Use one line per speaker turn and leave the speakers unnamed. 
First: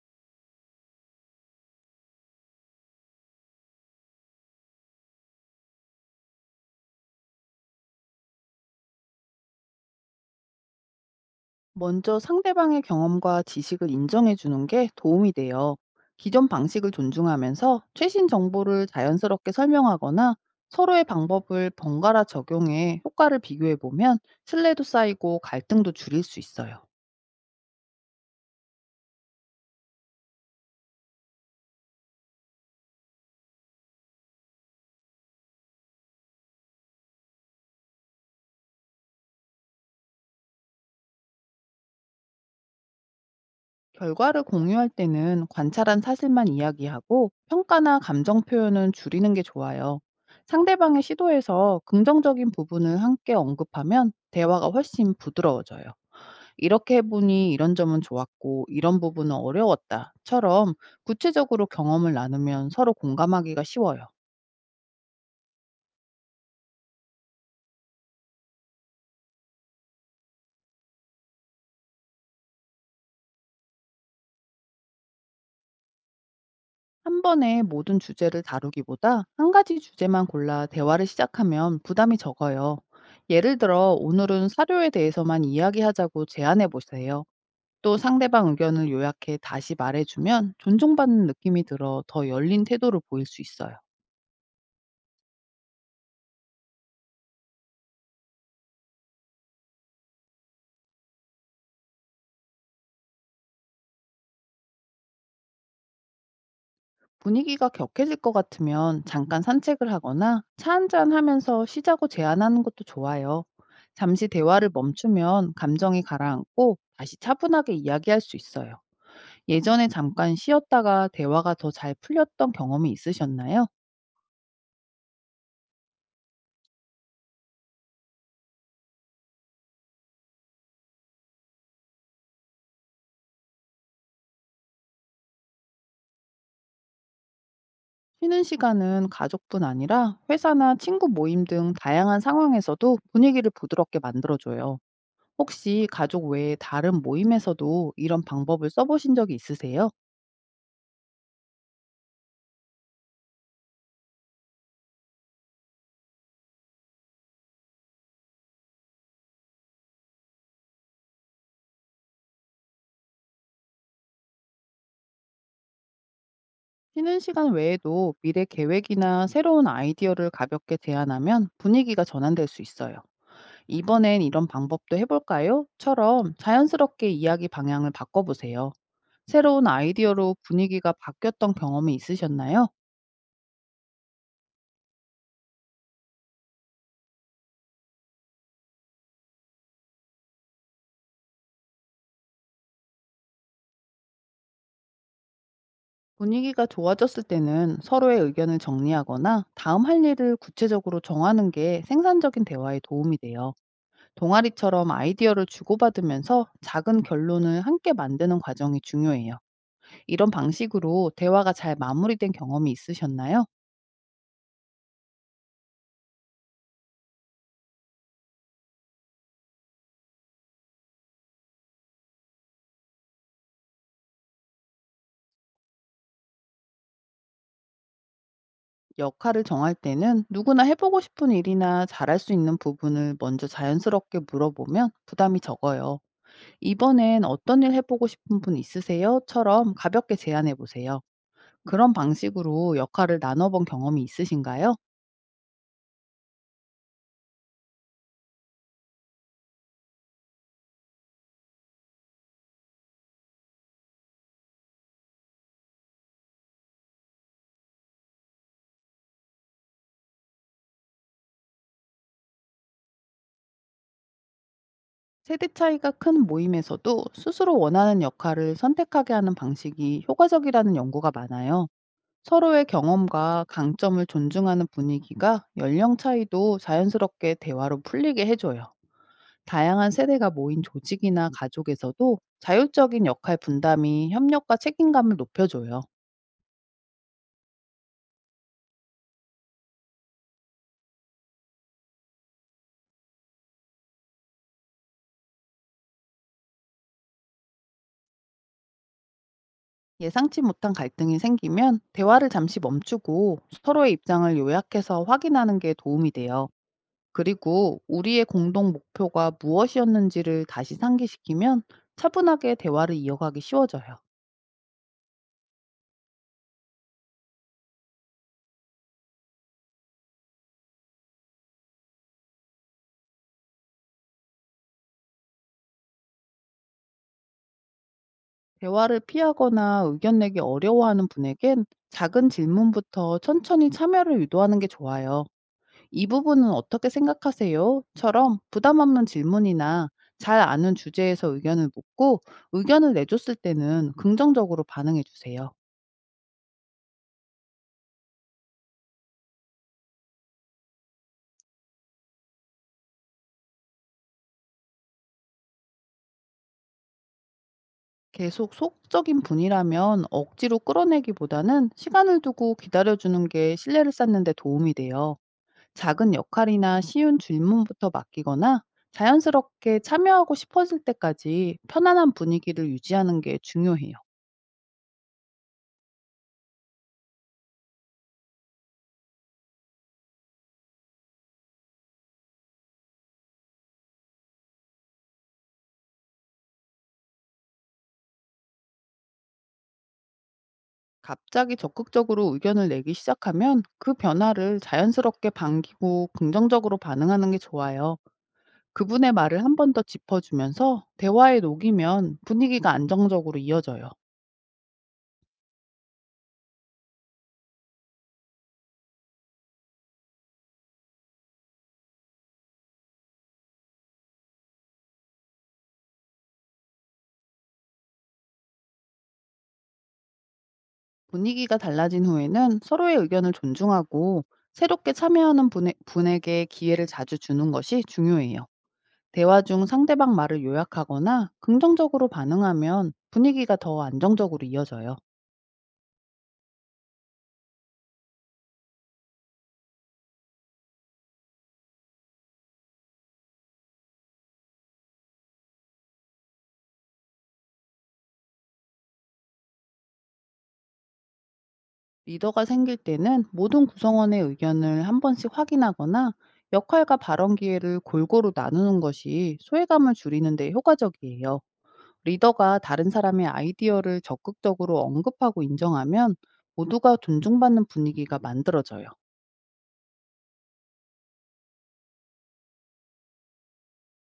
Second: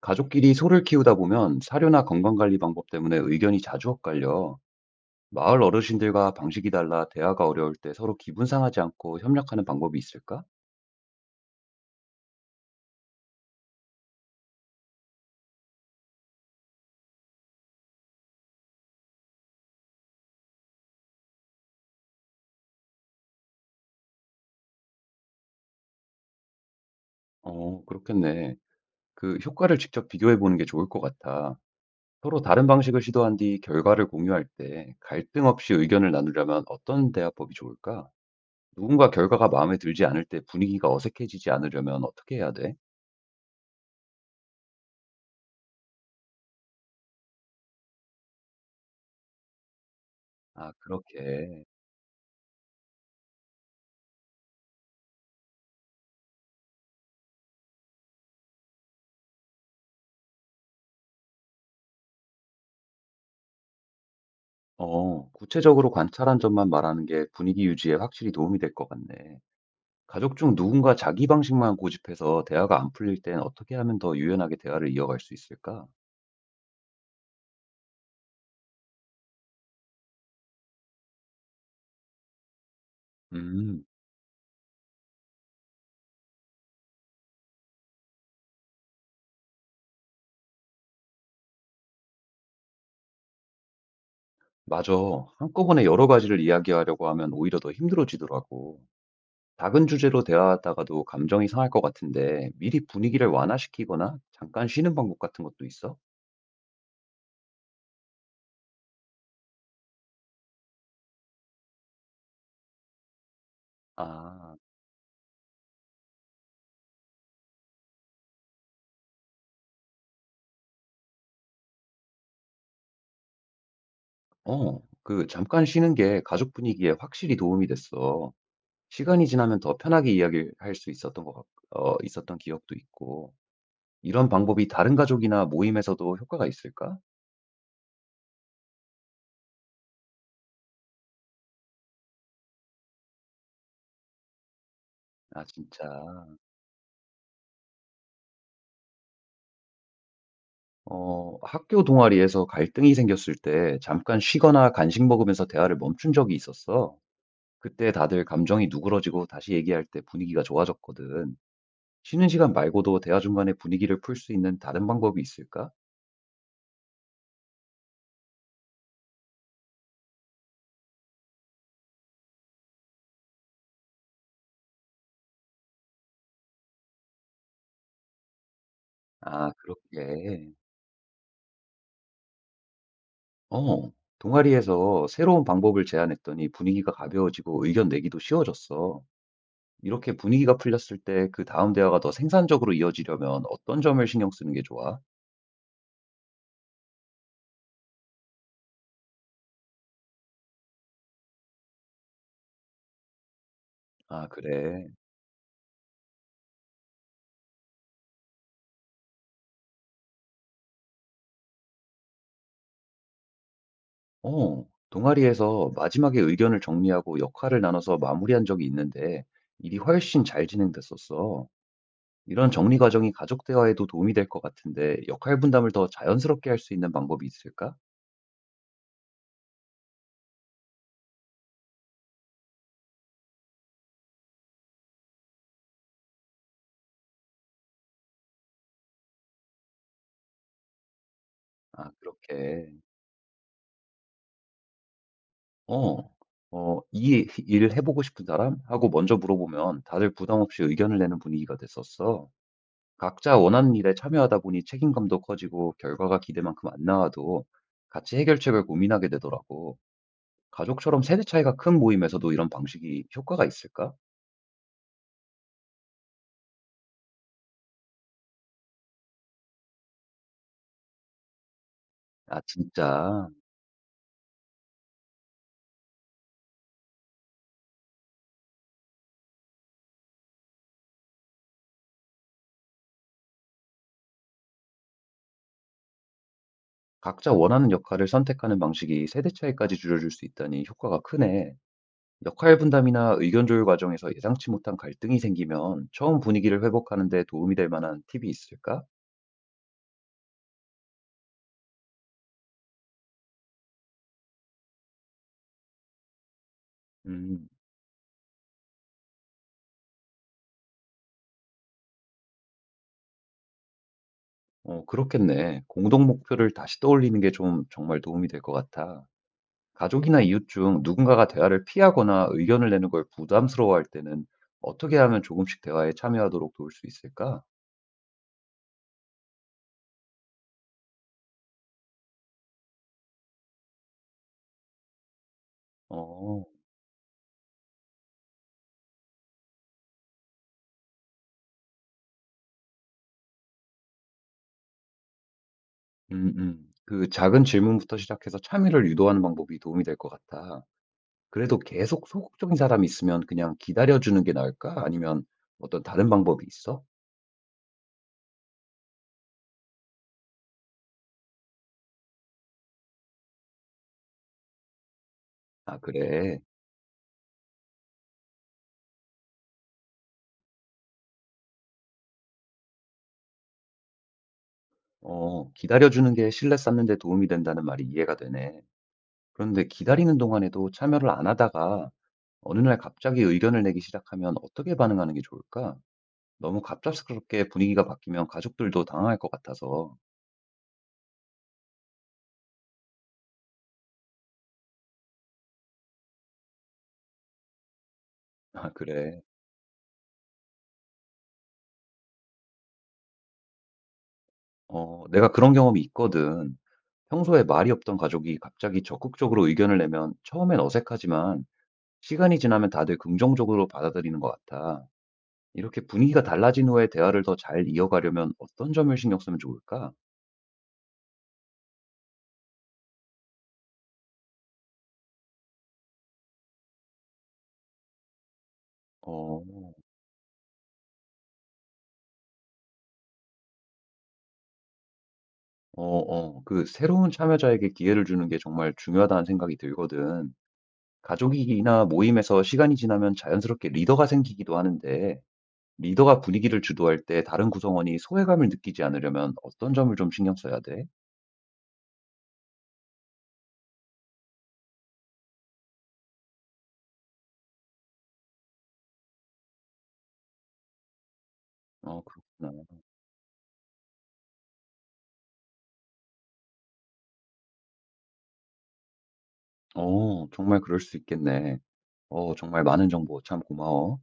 가족끼리 소를 키우다 보면 사료나 건강관리 방법 때문에 의견이 자주 엇갈려 마을 어르신들과 방식이 달라 대화가 어려울 때 서로 기분 상하지 않고 협력하는 방법이 있을까?
먼저 상대방의 경험과 지식을 인정해 주는 게 도움이 돼요. 기존 방식을 존중하면서 최신 정보를 자연스럽게 설명하거나, 서로의 방법을 번갈아 적용해 효과를 비교해 보면 신뢰도 쌓이고 갈등도 줄일 수 있어요.
어, 그렇겠네. 그 효과를 직접 비교해 보는 게 좋을 것 같아. 서로 다른 방식을 시도한 뒤 결과를 공유할 때 갈등 없이 의견을 나누려면 어떤 대화법이 좋을까? 누군가 결과가 마음에 들지 않을 때 분위기가 어색해지지 않으려면 어떻게 해야 돼?
결과를 공유할 때는 관찰한 사실만 이야기하고, 평가나 감정 표현은 줄이는 게 좋아요.
아,
상대방의
그렇게.
시도에서 긍정적인 부분을 함께 언급하면 대화가 훨씬 부드러워져요. 이렇게 해보니 이런 점은 좋았고 이런 부분은 어려웠다처럼 구체적으로 경험을 나누면 서로 공감하기가 쉬워요.
어, 구체적으로 관찰한 점만 말하는 게 분위기 유지에 확실히 도움이 될 것 같네. 가족 중 누군가 자기 방식만 고집해서 대화가 안 풀릴 땐 어떻게 하면 더 유연하게 대화를 이어갈 수 있을까?
한 번에 모든 주제를 다루기보다 한 가지 주제만 골라 대화를 시작하면 부담이 적어요. 예를
음,
들어, 오늘은 사료에 대해서만 이야기하자고 제안해 보세요. 또 상대방 의견을 요약해 다시 말해주면 존중받는 느낌이 들어 더 열린 태도를 보일 수 있어요.
맞아. 한꺼번에 여러 가지를 이야기하려고 하면 오히려 더 힘들어지더라고. 작은 주제로 대화하다가도 감정이 상할 것 같은데 미리 분위기를 완화시키거나 잠깐 쉬는 방법 같은 것도 있어?
분위기가 격해질 것 같으면 잠깐 산책을 하거나 차 한잔 하면서 쉬자고 제안하는 것도 좋아요. 잠시
아,
대화를 멈추면 감정이 가라앉고 다시 차분하게 이야기할 수 있어요. 예전에 잠깐 쉬었다가 대화가 더 잘 풀렸던 경험이 있으셨나요?
어, 그 잠깐 쉬는 게 가족 분위기에 확실히 도움이 됐어. 시간이 지나면 더 편하게 이야기를 할 수 있었던 것 같 어 있었던 기억도 있고. 이런 방법이 다른 가족이나 모임에서도 효과가 있을까?
쉬는 시간은 가족뿐 아니라 회사나 친구 모임 등 다양한 상황에서도 분위기를 부드럽게 만들어줘요.
아,
혹시 가족
진짜.
외에 다른 모임에서도 이런 방법을 써보신 적이 있으세요?
어, 학교 동아리에서 갈등이 생겼을 때 잠깐 쉬거나 간식 먹으면서 대화를 멈춘 적이 있었어. 그때 다들 감정이 누그러지고 다시 얘기할 때 분위기가 좋아졌거든. 쉬는 시간 말고도 대화 중간에 분위기를 풀 수 있는 다른 방법이 있을까?
쉬는 시간 외에도 미래 계획이나 새로운 아이디어를 가볍게 제안하면 분위기가 전환될 수 있어요. "이번엔 이런 방법도 해볼까요? 처럼 자연스럽게 이야기 방향을 바꿔보세요.
아,
새로운 아이디어로
그렇게.
분위기가 바뀌었던 경험이 있으셨나요?
어, 동아리에서 새로운 방법을 제안했더니 분위기가 가벼워지고 의견 내기도 쉬워졌어. 이렇게 분위기가 풀렸을 때 그 다음 대화가 더 생산적으로 이어지려면 어떤 점을 신경 쓰는 게 좋아?
분위기가 좋아졌을 때는 서로의 의견을 정리하거나 다음 할 일을 구체적으로 정하는 게 생산적인 대화에 도움이 돼요.
아, 그래.
동아리처럼 아이디어를 주고받으면서 작은 결론을 함께 만드는 과정이 중요해요. 이런 방식으로 대화가 잘 마무리된 경험이 있으셨나요?
어, 동아리에서 마지막에 의견을 정리하고 역할을 나눠서 마무리한 적이 있는데 일이 훨씬 잘 진행됐었어. 이런 정리 과정이 가족 대화에도 도움이 될 것 같은데 역할 분담을 더 자연스럽게 할 수 있는 방법이 있을까?
역할을 정할 때는 누구나 해보고 싶은 일이나 잘할 수 있는 부분을 먼저 자연스럽게 물어보면 부담이 적어요. "이번엔 어떤 일 해보고 싶은 분 있으세요?"처럼 가볍게 제안해 보세요.
아,
그런
그렇게.
방식으로 역할을 나눠본 경험이 있으신가요?
어, 어, "이 일을 해 보고 싶은 사람?" 하고 먼저 물어보면 다들 부담 없이 의견을 내는 분위기가 됐었어. 각자 원하는 일에 참여하다 보니 책임감도 커지고 결과가 기대만큼 안 나와도 같이 해결책을 고민하게 되더라고. 가족처럼 세대 차이가 큰 모임에서도 이런 방식이 효과가 있을까?
세대 차이가 큰 모임에서도 스스로 원하는 역할을 선택하게 하는 방식이 효과적이라는 연구가 많아요.
아,
서로의
진짜.
경험과 강점을 존중하는 분위기가 연령 차이도 자연스럽게 대화로 풀리게 해줘요. 다양한 세대가 모인 조직이나 가족에서도 자율적인 역할 분담이 협력과 책임감을 높여줘요.
각자 원하는 역할을 선택하는 방식이 세대 차이까지 줄여줄 수 있다니 효과가 크네. 역할 분담이나 의견 조율 과정에서 예상치 못한 갈등이 생기면 처음 분위기를 회복하는 데 도움이 될 만한 팁이 있을까?
예상치 못한 갈등이 생기면 대화를 잠시 멈추고 서로의 입장을 요약해서 확인하는 게 도움이 돼요.
음,
그리고 우리의 공동 목표가 무엇이었는지를 다시 상기시키면 차분하게 대화를 이어가기 쉬워져요.
어, 그렇겠네. 공동 목표를 다시 떠올리는 게 좀 정말 도움이 될 것 같아. 가족이나 이웃 중 누군가가 대화를 피하거나 의견을 내는 걸 부담스러워할 때는 어떻게 하면 조금씩 대화에 참여하도록 도울 수 있을까?
대화를 피하거나 의견 내기 어려워하는 분에겐 작은 질문부터 천천히 참여를 유도하는 게 좋아요. "이
어,
부분은 어떻게 생각하세요? 처럼 부담 없는 질문이나 잘 아는 주제에서 의견을 묻고, 의견을 내줬을 때는 긍정적으로 반응해 주세요.
음. 그 작은 질문부터 시작해서 참여를 유도하는 방법이 도움이 될 것 같아. 그래도 계속 소극적인 사람이 있으면 그냥 기다려주는 게 나을까? 아니면 어떤 다른 방법이 있어?
계속 속적인 분이라면 억지로 끌어내기보다는 시간을 두고 기다려주는 게 신뢰를 쌓는 데 도움이 돼요.
아,
작은
그래.
역할이나 쉬운 질문부터 맡기거나, 자연스럽게 참여하고 싶어질 때까지 편안한 분위기를 유지하는 게 중요해요.
어, 기다려주는 게 신뢰 쌓는 데 도움이 된다는 말이 이해가 되네. 그런데 기다리는 동안에도 참여를 안 하다가 어느 날 갑자기 의견을 내기 시작하면 어떻게 반응하는 게 좋을까? 너무 갑작스럽게 분위기가 바뀌면 가족들도 당황할 것 같아서.
갑자기 적극적으로 의견을 내기 시작하면 그 변화를 자연스럽게 반기고 긍정적으로 반응하는 게 좋아요.
아,
그분의
그래.
말을 한 번 더 짚어주면서 대화에 녹이면 분위기가 안정적으로 이어져요.
어, 내가 그런 경험이 있거든. 평소에 말이 없던 가족이 갑자기 적극적으로 의견을 내면 처음엔 어색하지만 시간이 지나면 다들 긍정적으로 받아들이는 것 같아. 이렇게 분위기가 달라진 후에 대화를 더 잘 이어가려면 어떤 점을 신경 쓰면 좋을까?
분위기가 달라진 후에는 서로의 의견을 존중하고, 새롭게 참여하는 분에게 기회를 자주 주는 것이 중요해요. 대화
어,
중 상대방 말을 요약하거나 긍정적으로 반응하면 분위기가 더 안정적으로 이어져요.
어. 그 새로운 참여자에게 기회를 주는 게 정말 중요하다는 생각이 들거든. 가족이나 모임에서 시간이 지나면 자연스럽게 리더가 생기기도 하는데, 리더가 분위기를 주도할 때 다른 구성원이 소외감을 느끼지 않으려면 어떤 점을 좀 신경 써야 돼?
리더가 생길 때는 모든 구성원의 의견을 한 번씩 확인하거나, 역할과 발언 기회를 골고루 나누는 것이 소외감을 줄이는 데 효과적이에요.
어, 그렇구나.
리더가 다른 사람의 아이디어를 적극적으로 언급하고 인정하면 모두가 존중받는 분위기가 만들어져요.
어, 정말 그럴 수 있겠네. 어, 정말 많은 정보 참 고마워.